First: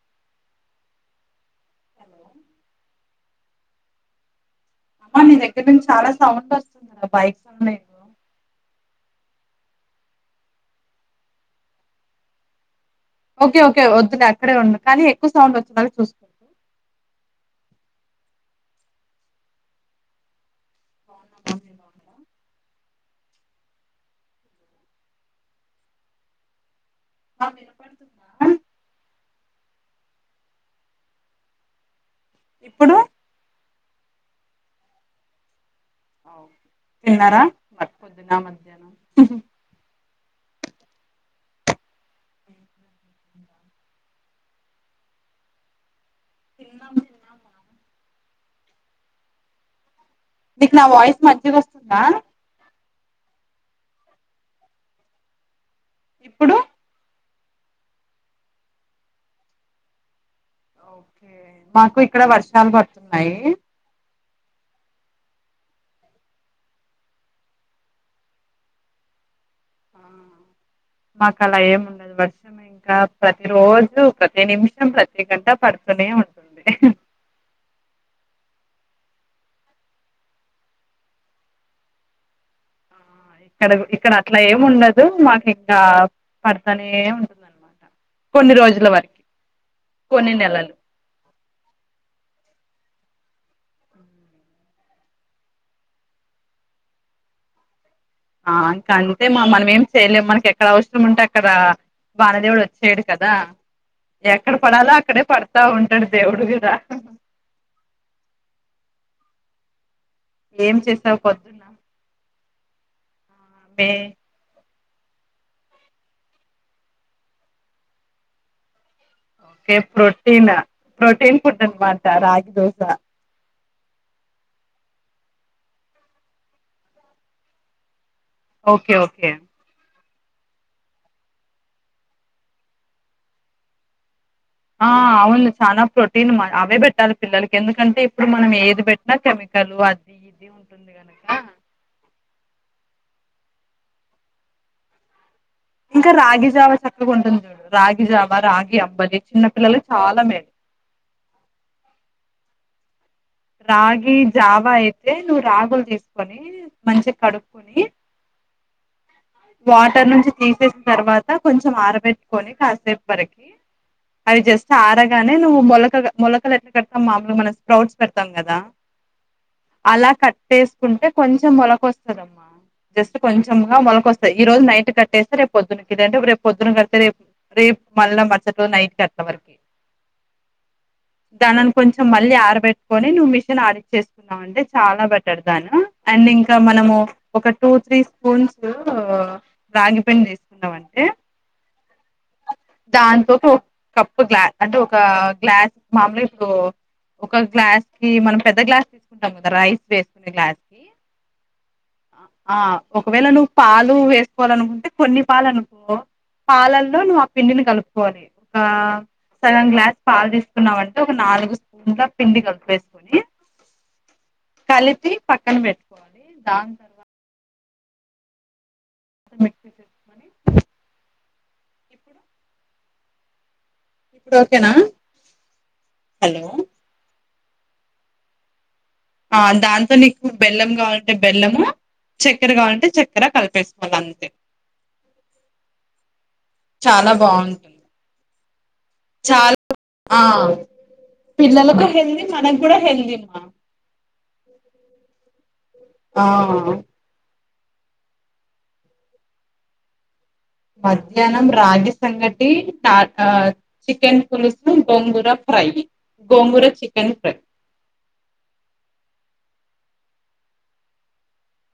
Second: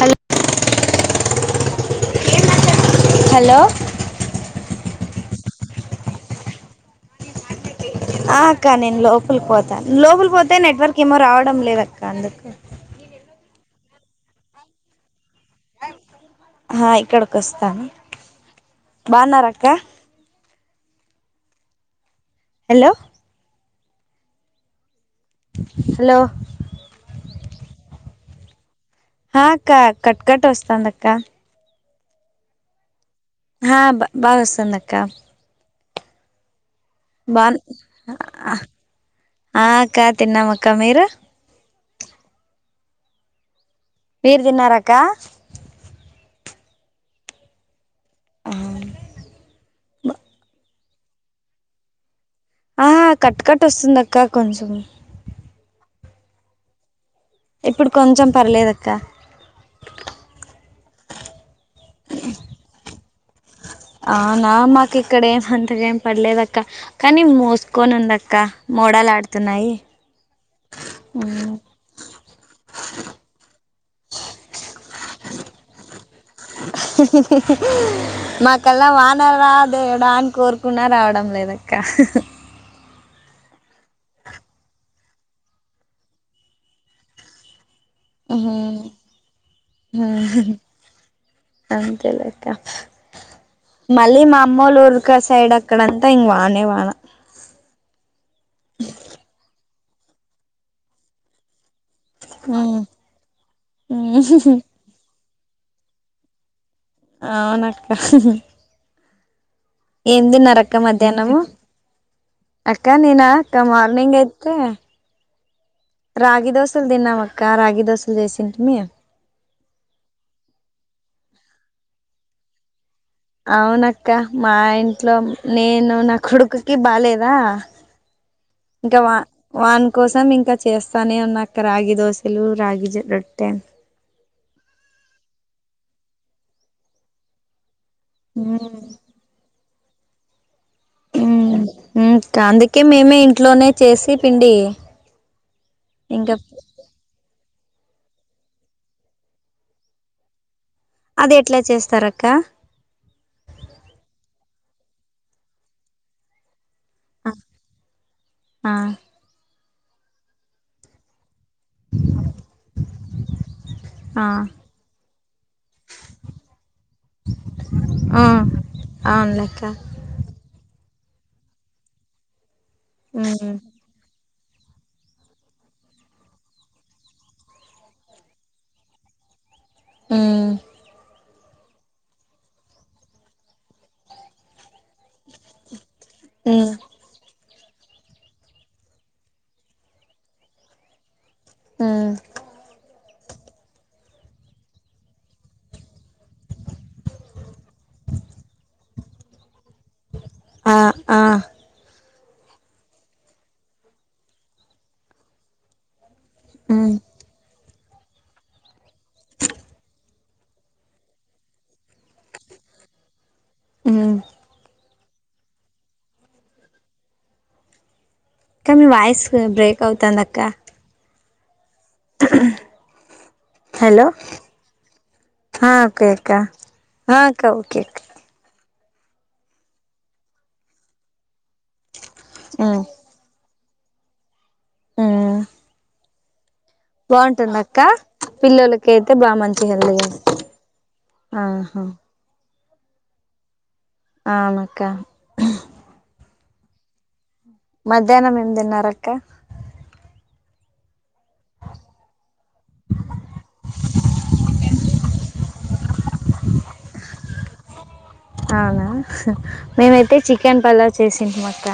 Hello hello hello అమ్మ నీ దగ్గర నుంచి చాలా సౌండ్ వస్తున్నాయి బైక్ సౌండ్ ఏమో ఆ అక్క నేను లోపలి పోతా లోపలికి పోతే నెట్వర్క్ ఏమో రావడం లేదక్క అందుకు ఓకే ఓకే వద్దులే అక్కడే ఉండు కానీ ఎక్కువ సౌండ్ వచ్చేలాగా చూసుకో ఆ ఇక్కడకి వస్తాను బాగున్నారా అక్క బాగున్నామా మీరు బాగున్నారా హలో హలో మా వినపడుతుందా హా అక్క కట్కట్ వస్తాంది అక్క ఇప్పుడు హా బా బాగా వస్తుంది అక్క ఆ ఓకే తిన్నారా బాగున్ మరి పొద్దున ఆ మధ్యాహ్నం అక్క తిన్నాం అక్క మీరు మీరు తిన్నారాక్క తిన్నాం తిన్నామా ఆ నీకు నా వాయిస్ మంచిగొస్తుందా ఆహా కట్కట్ వస్తుంది అక్క కొంచం ఇప్పుడు ఇప్పుడు కొంచెం పర్లేదక్క ఓకే మాకు ఇక్కడ వర్షాలు పడుతున్నాయి అవునా మాకు ఇక్కడ ఏం అంతగా ఏం పడలేదక్క కానీ మోసుకోని ఉందక్క మోడలు ఆడు ఆ, మాకు అలా ఏముండదు వర్షమ ఇంకా ప్రతి రోజు ప్రతి నిమిషం ప్రతి గంట పడుతూనే ఉం మ మాకల్లా వానరా దేవుడా అని కోరుకున్నా రావడం లేదక్క ఆ! ఇక్కడ ఇక్కడ అట్లా ఏం ఉండదు మాకు ఇంకా పడతనే ఉంటుంది అనమాట ఉహ్మ్ కొన్ని నెలలు అంతేలేక్క మళ్ళీ మా అమ్మోలు ఉరికసైడ్ అక్కడంతా ఇంగ్ వానే వాన ఆ ఇంకా అంతే మా మనం ఏం చేయలేం మనకి ఎక్కడ అవసరం ఉంటే అక్కడ వాణదేవుడు వచ్చేయడు కదా ఎక్కడ పడాలో అక్కడే పడ తా ఉంటడు దేవుడు కూడా అవునక్క ఏం ఏం తిన్నారాక్క చేసావు మధ్యాహ్నము పొద్దున్న అక్క నేనా ఇంకా మే మార్నింగ్ అయితే రాగి దోశలు తిన్నాం అక్క రాగి దోశలు చేసింటిమి ఓకే ప్రోటీన్ ప్రోటీన్ ఫుడ్ అనమాట రాగి దోస అవునక్క మా ఇంట్లో నేను నా కొడుకుకి బాలేదా ఓకే ఇంకా వా ఓకే వాన్ కోసం ఇంకా చేస్తానే ఉన్నాక్క రాగి దోశలు రాగి జ రొట్టె ఆ అవును చల ప్రోటీన్ అవే పెట్టాలి పిల్లలకి ఎందుకు అంటే ఇప్పుడు మనం ఏది పెట్టినా కెమికల్ అది ఇది ఉ అందుకే మేమే ఇంట్లోనే చేసి పిండి ఇంకా రాగి జావ చక్కగా ఉంటుంది రాగిజామ రాగి అంబలి చిన్న పిల్లలకు చాలా మేలు అది ఎట్లా చేస్తార అక్క రాగి జావా అయితే నువ్వు రాగులు తీసుకొని మంచిగా కడుక్కుొని ఆ వాటర్ నుంచి తీసేసిన తర్వాత కొంచెం ఆరబెట్టుకొని కాసేపు వరకి ఆ అవి జస్ట్ ఆరగానే నువ్వు మొలక మొలకలు ఎట్లా కడతాం మామలు మనం స్ప్రౌట్స్ పెడతాం కదా అవును అలా కట్టేసుకుంటే కొంచెం మొలకొస్తదమ్మా జస్ట్ ఉమ్ కొంచెంగా మొలకొస్తు ఈ రోజు నైట్ కట్టేస్తే పొద్దున్న కంటే రేపు పొద్దున్న కడితే రేపు రేపు మళ్ల మచ్చట్లు నైట్ కట్టా వారికీ ఉ దానిని కొంచెం మళ్ళీ ఆరపెట్టుకొని నువ్వు మిషన్ ఆడి చేసున్నావండి చాలా బెటర్ దాను అండ్ ఇంకా ఉమ్ మనము ఒక టూ త్రీ స్పూన్స్ ఆ రాగి పని చేసుకున్నామంటే ఊ దాంతో ఒక కప్పు గ్లాస్ అంటే ఒక గ్లాస్ మామలుగా ఇప్పుడు ఒక గ్లాస్ కి మనం పెద్ద గ్లాస్ తీసుకుంటాం కదా రైస్ వేసుకునే గ్లాస్ ఆ కి ఆ ఆ ఒకవేళ నువ్వు పాలు వేసుకోవాలనుకుంటే కొన్ని పాలు అనుకో పాల ఉమ్ పిండిని కలుపుకోవాలి ఒక సగం గ్లాస్ పాలు తీసుకున్నామంటే ఒక నాలుగు స్పూన్ గా పిండి కలిప వేసుకుని ఉ కలిపి పక్కన పెట్టుకోవాలి దాని తర్వాత కా మీ వాయిస్ మిక్సీ బ్రేక్ చేసుకొని అవుతాందక్క ఇప్పుడు ఇప్పుడు ఓకేనా హలోఆ ఒకే హలో అక్క [unintelligible] ఆ దాంతో నీకు బెల్లం కావాలంటే బెల్లము చక్కెర కావాలంటే చక్కెర కలిపేస్త వలా అంతే ఉ బాగుంటుంది అక్క పిల్లలకి చాలా ఆ ఆహా పిల్లలకు ఎల్దీ ద మన కూడా హెల్దీమ్మా ఆమెక్క ఆ మధ్యాహ్నం ఎమ్ది నరక్క మధ్యాహ్నం రాగి సంగటి చికెన్ పులుసు గొంగూర హై గోంగుర చికెన్ ఫ్రై అవునా మేమైతే చికెన్ పలావ్ చేసింటిమక్క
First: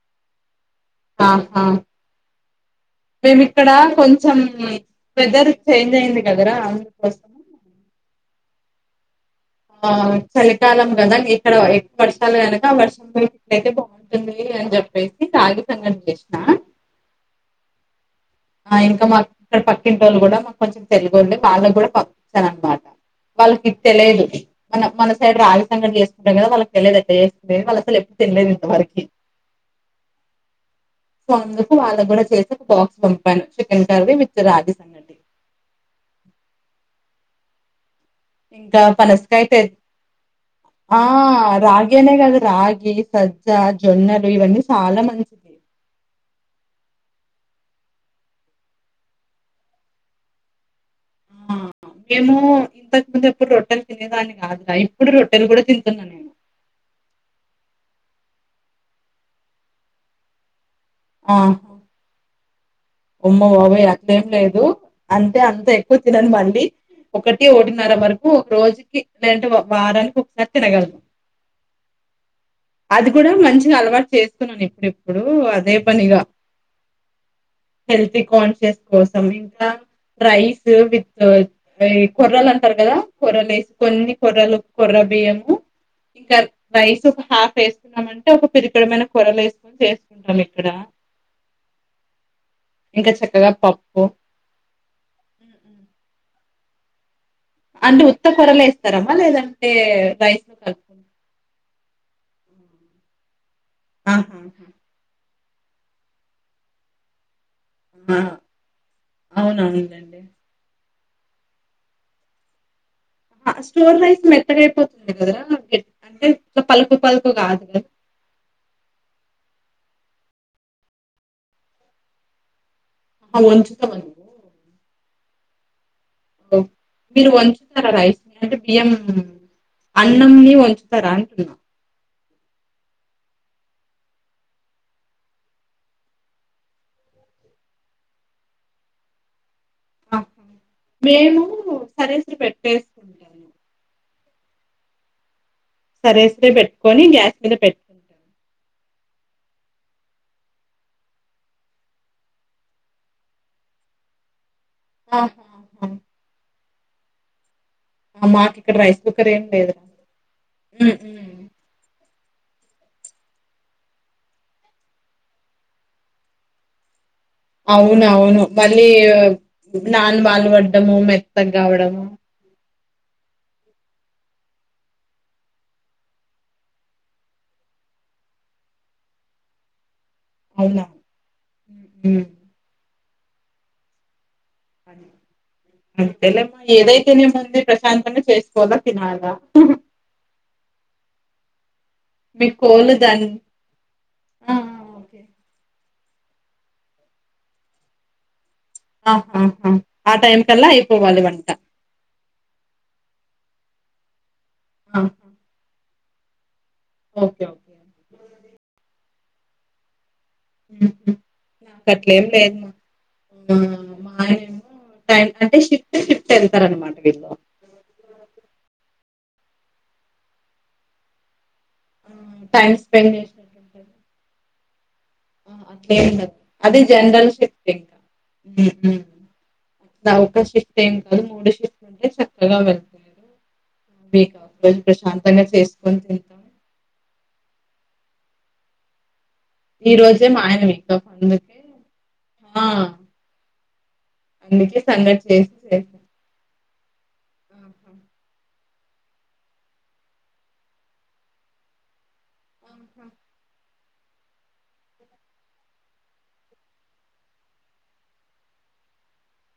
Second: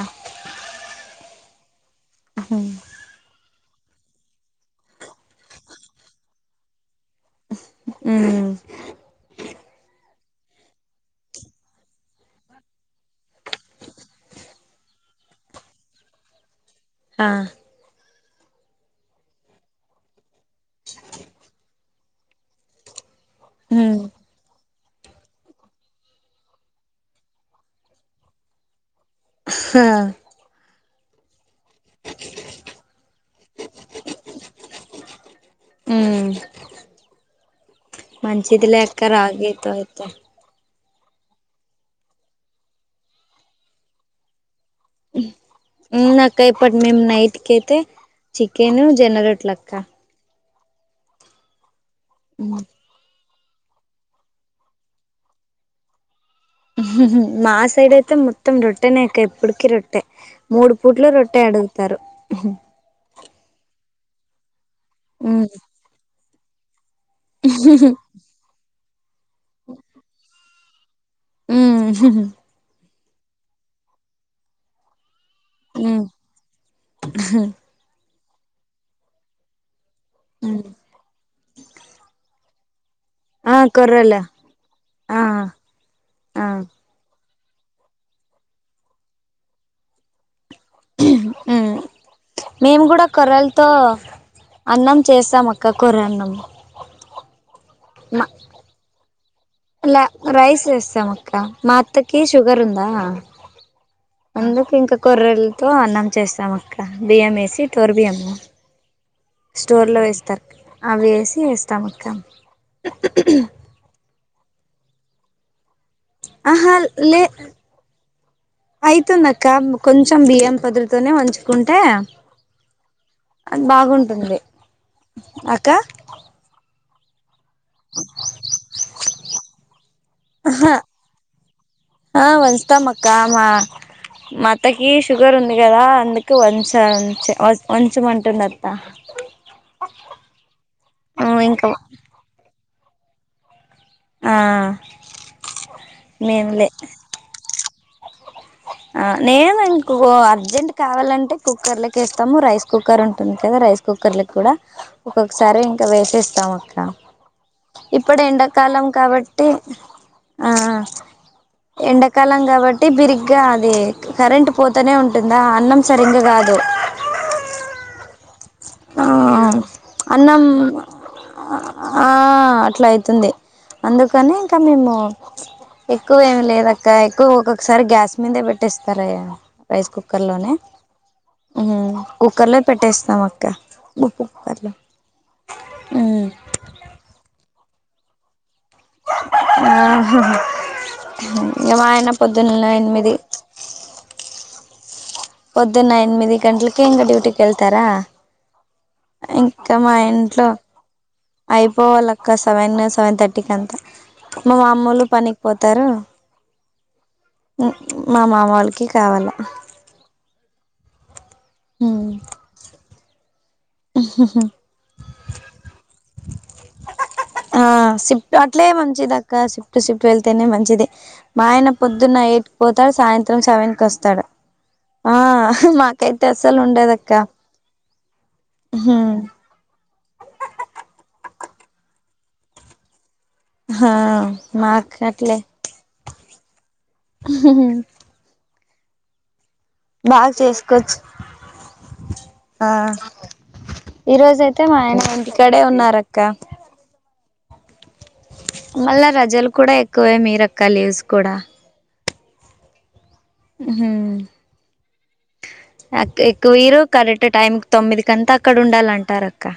ఆహా అ మేము ఇక్కడ కొంచెం వెదర్ చేంజ్ అయింది కదరా అందు కోసం ఊ ఆ చలికాలం కదా ఇక్కడ ఎక్కువ వర్షాలు కనుక ఆ వర్షం ఇ [unintelligible] యితే బాగుంటుంది అని చెప్పేసి సాగితంగం చేసిన ఆ ఆ ఇంకా మాకు ఇక్కడ పక్కింటోళు కూడా మాకు కొంచెం తెలుగు ఉండి వాళ్ళకి కూడా పంపిస్తాను అనమాట ఉమ్ వాళ్ళకితెలిదు మన మన సైడ్ రాగిసంగటి చేసుకుంటాం కదా వాళ్ళకి తెలిదు ఎట్లా చే వాళ్ళ అసలు ఎ తినలేదు ఇంత వరకి హ సో అందుకు వాళ్ళకు కూడా చేసి ఒక బాక్స్ పంపాను చికెన్ కర్రీ విత్ రాగి సంగటి ఊ మంచిదిలే ఇంకా అక్క పనసకాయ తె రాగితో అయితే ఆ రగి అనే కాదు రగి సజ్జా జొన్నలు ఇవన్నీ చాలా మంచివి ఊ అక్క ఇప్పటి మేము నైట్ కయితే చికెను జొనరొటలక్క ఆ మేము ఇంతకు ముందు ఎప్పుడు రొట్టెలు తినేదాన్ని కాదు రా ఇప్పుడు రొట్టెలు కూడా తింటున్నా నేను మా సైడ్ అయితే మొత్తం రొట్టెనేక ఎప్పుడుకి రొట్టె మూడు పూట్ల రొట్టే ఆ అడుగుతారు అమ్మ బాబోయ అట్ల ఏం లేదు అంతె ఉమ్ అంత ఎక్కువ తినను మండీ ఒకటి ఒకటిన్నర వరకు రోజుకి లేదంటే వారానికి ఒకసారి తినగలుతాం ఊ అది కూడా మంచిగా అలవాటు చేసుకున్నాను ఇప్పుడుప్పుడు అదే ఉమ్ పనిగా హెల్తీ కాన్షియస్ కోసం ఇంకా రైస్ విత్ ఈ కొర్రలంట టరు కదా కొర్రలు వేస్ కొన్ని కొర్రలు కొర్ర ఆ బియ్యము ఇంకా ఆ రైస్ ఒక హాఫ్ వేసుకున్నామంటే ఒక పిరికడమైన కొరలు వేసుకొని చేసుకుంటాం ఇక్కడ మ్ మేము కూడా ఇంకా చక్కగా కొర్రలతో పప్పు అన్నం చేస్తాం హ్మ్. అక్క హ్మ్. కొర్రన్నం అ అంటే ఉత్త కొర్రలే ఏస్తారమ్మా లేదం ఇలా రైస్ వేస్తాం అక్క మాత్తకి షుగర్ ఉందా ఆహా అందుకు ఆహా. ఇంక కొర్రల్ తో అన్నం చేస్తాం అక్క బియ్యం వేసి ఇ టోర్ ఆ బియ్యము స్టోర్లో అవునవునులేండి వేస్తారు క అవి వేసి వేస్తామక్క ఆ స్టోర్ రైస్ మెత్తగాపోతుంది కదరా వె ఆహా లే అయితుందక్క కొంచెం బియ్యం పధలతోనే వంచుకుంటే ఆహా అది వంచుతాం అండి బాగుంటుంది అక్క ఒ మీరు వంచుతారా రైస్ అంటే బియ్యం అన్నం ని వొంచుతరా అంటున్నా ఆ వంచుతం అక్క మా మా అత్తకి షుగర్ ఉంది కదా అందుకు వంచంచ వంచు అంటుందక్క ఆహా మేము ఇంకా కరెంట్ పెట్టేసుకుంటము ఆ సరెసురే మేములే పెట్టుకొని గ్యాస్ మీద పెట్టుకుంటాను నేను ఇంకో అర్జెంట్ కావాలంటే కుక్కర్లోకేస్తాము రైస్ కుక్కర్ ఉంటుంది కదా రైస్ కుక్కర్ కుక్కర్లో కూడా ఆహా ఒక్కొక్కసారి ఇంకా ఆహా. వేసేస్తాం అక్క ఇప్పుడు ఆ, మాకు ఇక్కడ ఎండాకాలం రైస్ కుక్కర్ ఏం కాబట్టి లేదురా ఆ ఉ ఉ ఎండ ఎండకాలం కాబట్టి బిరిగ్ ఇగా అది కరెంట్ పోతానే ఉంటుందా అన్నం సరిగ్గా కాదు అవునవును మళ్ళీ ఆ నాన్ బాలు అన్నం పడ్డము మెత్త గావడము స్తుంది అందుకనే ఇంకా మేము ఎక్కువ ఏమి లేదక్క ఎక్కువ ఒక్కొక్కసారి గ్యాస్ మీదే పెట్టేస్తారాయ రైస్ కుక్కర్ కుక్కర్లోనే అవునా. హ్మ్ కుక్కర్లో పెట్టేస్తాం అక్క ఉ అంతేలేమ్మా ఏదైతేనేముంది ప్రశాంతంగా చేస్ కొల తినాలా ఇంగ మా ఆయన మీ పొద్దున్నల కోళ్ళు ఎనిమిది దాని ఆ ఆ ఓకే. పొద్దున ఎనిమిది గంట్లకే ఇంక డ్యూటీికెళ్తారా ఇంక ఆహాహా! మా ఆ టైం ఇంట్లో కల్లా అయిపోవాలి వంట. అయిపోవాలక్క సెవెన్ సెవెన్ థర్టీ థర్టీకంతా మా మామోలు ఆహా! పనికి పోతారు ఓకే. ఓకే. హ్మ్ మా మామ వాళ్ళకి కావాల ఉ నాకు ఉమ్ అట్లేం లేదు మా ఆ మా ఆయన అంటే టైం షిఫ్ట్ షిఫ్ట్ ఎల్తార్ అనమాట వీళ్ళు ఆ సిఫ్ట్ అట్లే మంచిదక్క సిఫ్ట్ సిఫ్ట్ వెళ్తేనే మంచిది మా ఆయన ఆ పొద్దున్న ఎయిట్ కి టైమ్ పోతాడు స్పెండ్ సాయంత్రం సెవెన్ కి చేసినట్టుంటది. వస్తాడు ఆ ఆహా! అట్లేం మాకైతే ఉండదు అసలు ఉండదక్క ఆ ఒక్క షిఫ్ట్ ఏం కాదు మూడు షిఫ్ట్ మూడు షిఫ్ట్ లు చక్కగా వెళ్తారు ఆ మీ కా మాకు అట్లే ప్రశాంతంగా చేసుకొని తినొచ్చు ఈ రోజే బాగా మా ఆయన వీక్ చేసుకోవచ్చు ఆఫ్ అందుకే ఆ ఈ రోజైతే మా అందుకే ఆయన సంగటి చేసి ఇంటికడే చేసాం ఉన్నారక్క మళ్ళా రజలు కూడా ఎక్కువే మీరక్క లీవ్స్ కూడా హ్మ్ అక్క ఎక్కువీరు కరెక్ట్ టైమ్ తొమ్మిది కంతా అక్కడ ఉండాలంటారు అక్క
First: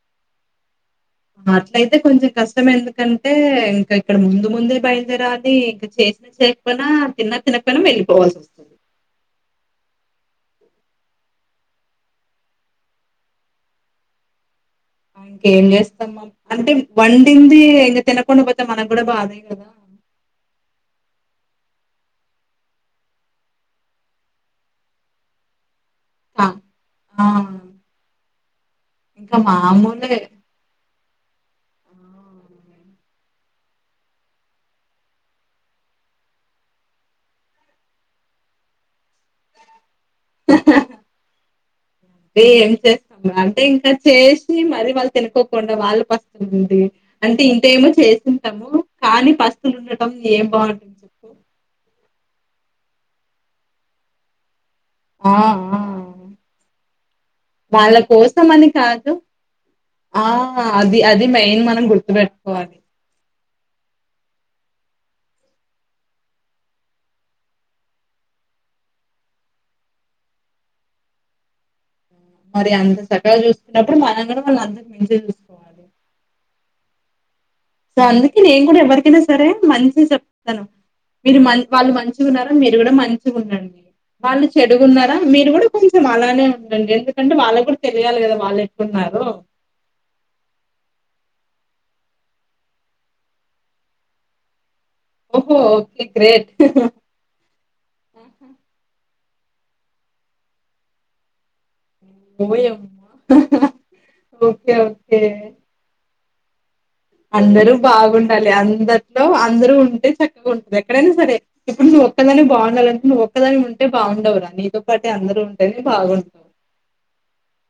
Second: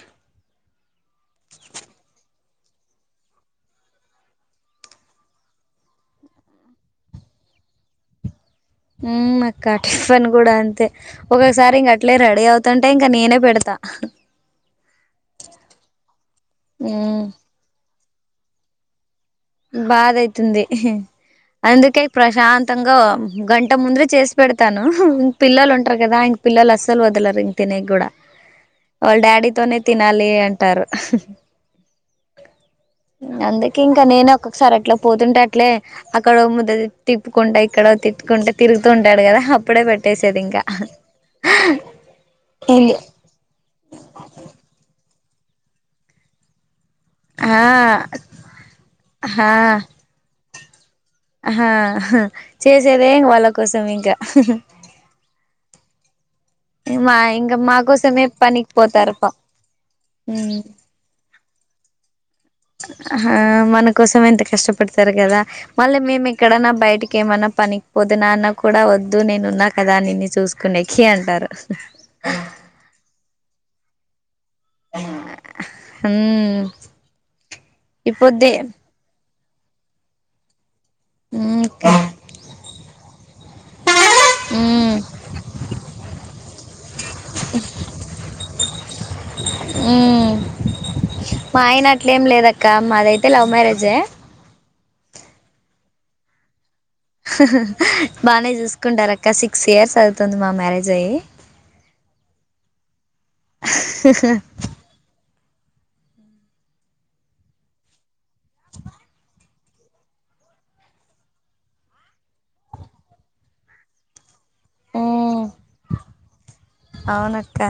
అట్లయితే కొంచెం కష్టమ్ కష్టం ఎందుకంటే ఇంకా ఇక్కడ ముందు ముందే బయలుదేరాలి ఇంకా చేసిన చేయకపోయినా తిన్న తినకపోయినా తినకపోయినా వెళ్లిపోవాల్సొస్తది పని కూడా అంతే ఒొక్కసారి ఇంక అట్లే రెడీ అవుతంటే ఇంకా నేనే పెడతా ఇంకేం చేస్తాంమనమ్ అంటే హ్మ్. వండింది ఇంక తినకుండా పోతే మనకూడా బాదే కదా బాధ అయితుంది అందుకే ప్రశాంతంగా గంట ముందరే చేసి పెడతాను పిల్లలు ఉంట ఉంటర్ కదా ఆ పిల్లలు అస్సలు ఆ వదలరు ఇంగ తినేకి కూడా వాళ్ళ ఇంకా డాడీతోనే మామూలే తినాలి అంటారు అందుకే ఇంకా నేన ఒక్కొక్కసారి అట్లా పోతుంటే అట్లే అక్కడో ముద్ద తిప్పుకుంటా ఇక్కడో తిట్టుకుంటే తిరుతూంటాడు కదా అప్పుడే పెట్టే అంటే ఏం ఏంది చేస్తాం రా అంటే ఇంకా చేసి మరి వాళ్ళ తినకోకుండా వాళ్ళు పస్తులుండి అంటే ఆ ఇంటేమో చేస్తుంటాము. కానీ పస్తులు హా ఉండటం ఏం బాగుంటుంది. చెప్పు ఆహా ఆ చేసేదే వాళ్ళ కోసం ఇంకా ఆ మా ఇంగ మా వాళ్ళ కోసమే కోసం అని పనీకి పోతారు కాదు అప్ప ఆ అది అది మెయిన్ మనం గుర్తుపెట్ ఆహా మన కోసం ఎంత కష్టపడతారు. కదా మళ్ళీ మేము ఎక్కడన్నా బయటకి ఏమన్నా పనికిపోతే నాన్న కూడా వద్దు నేను ఉన్నా కదా నిన్ను చూసుకునేకి అంటారు మరి అంత చక్కగా చూసుకున్నప్పుడు మనన్నీ కూడా వాళ్ళు అంతకు మించే చూసుకోవాలి. ఉమ్ సో అందుకే ఇప్పుద్దే నేను కూడా ఎవరికైనా సరే మంచిగా చెప్తాను. మీరు మం ఉమ్ వాళ్ళు మంచిగా ఉన్నారో మీరు కూడా మంచిగా ఉండండి. వాళ్ళు ఉమ్ చెడుగున్నారా మీరు కూడా కొంచెం అలానే ఉండండి ఎందుకంటే వాళ్ళకు కూడా తెలియాలి కదా వాళ్ళు ఎట్ట ఉన్నరో హలో ఉమ్ మా ఆయన అట్లేం లేదక్క మాదైతే లవ్ మ్యారేజే ఓహో ఓకే గ్రేట్ బాగానే చూసుకుంటారు. అక్క సిక్స్ ఇయర్స్ అవుతుంది. మా మ్యారేజ్ అయ్యి ఓయమ్మా ఓకే ఒకే అందరూ బాగుండాలి. అందట్లో అందరు ఉంటే చక్కగా ఉంటది. ఎక్కడైనా సరే ఇప్పుడు నువు ఒక్కదాని బాగుండాలింటే నువ్వు ఒక్కదనివే ఉంటే బాగుండవురా నీతో పాటు అందరు ఉంటేనే బాగుంటవు అవునక్క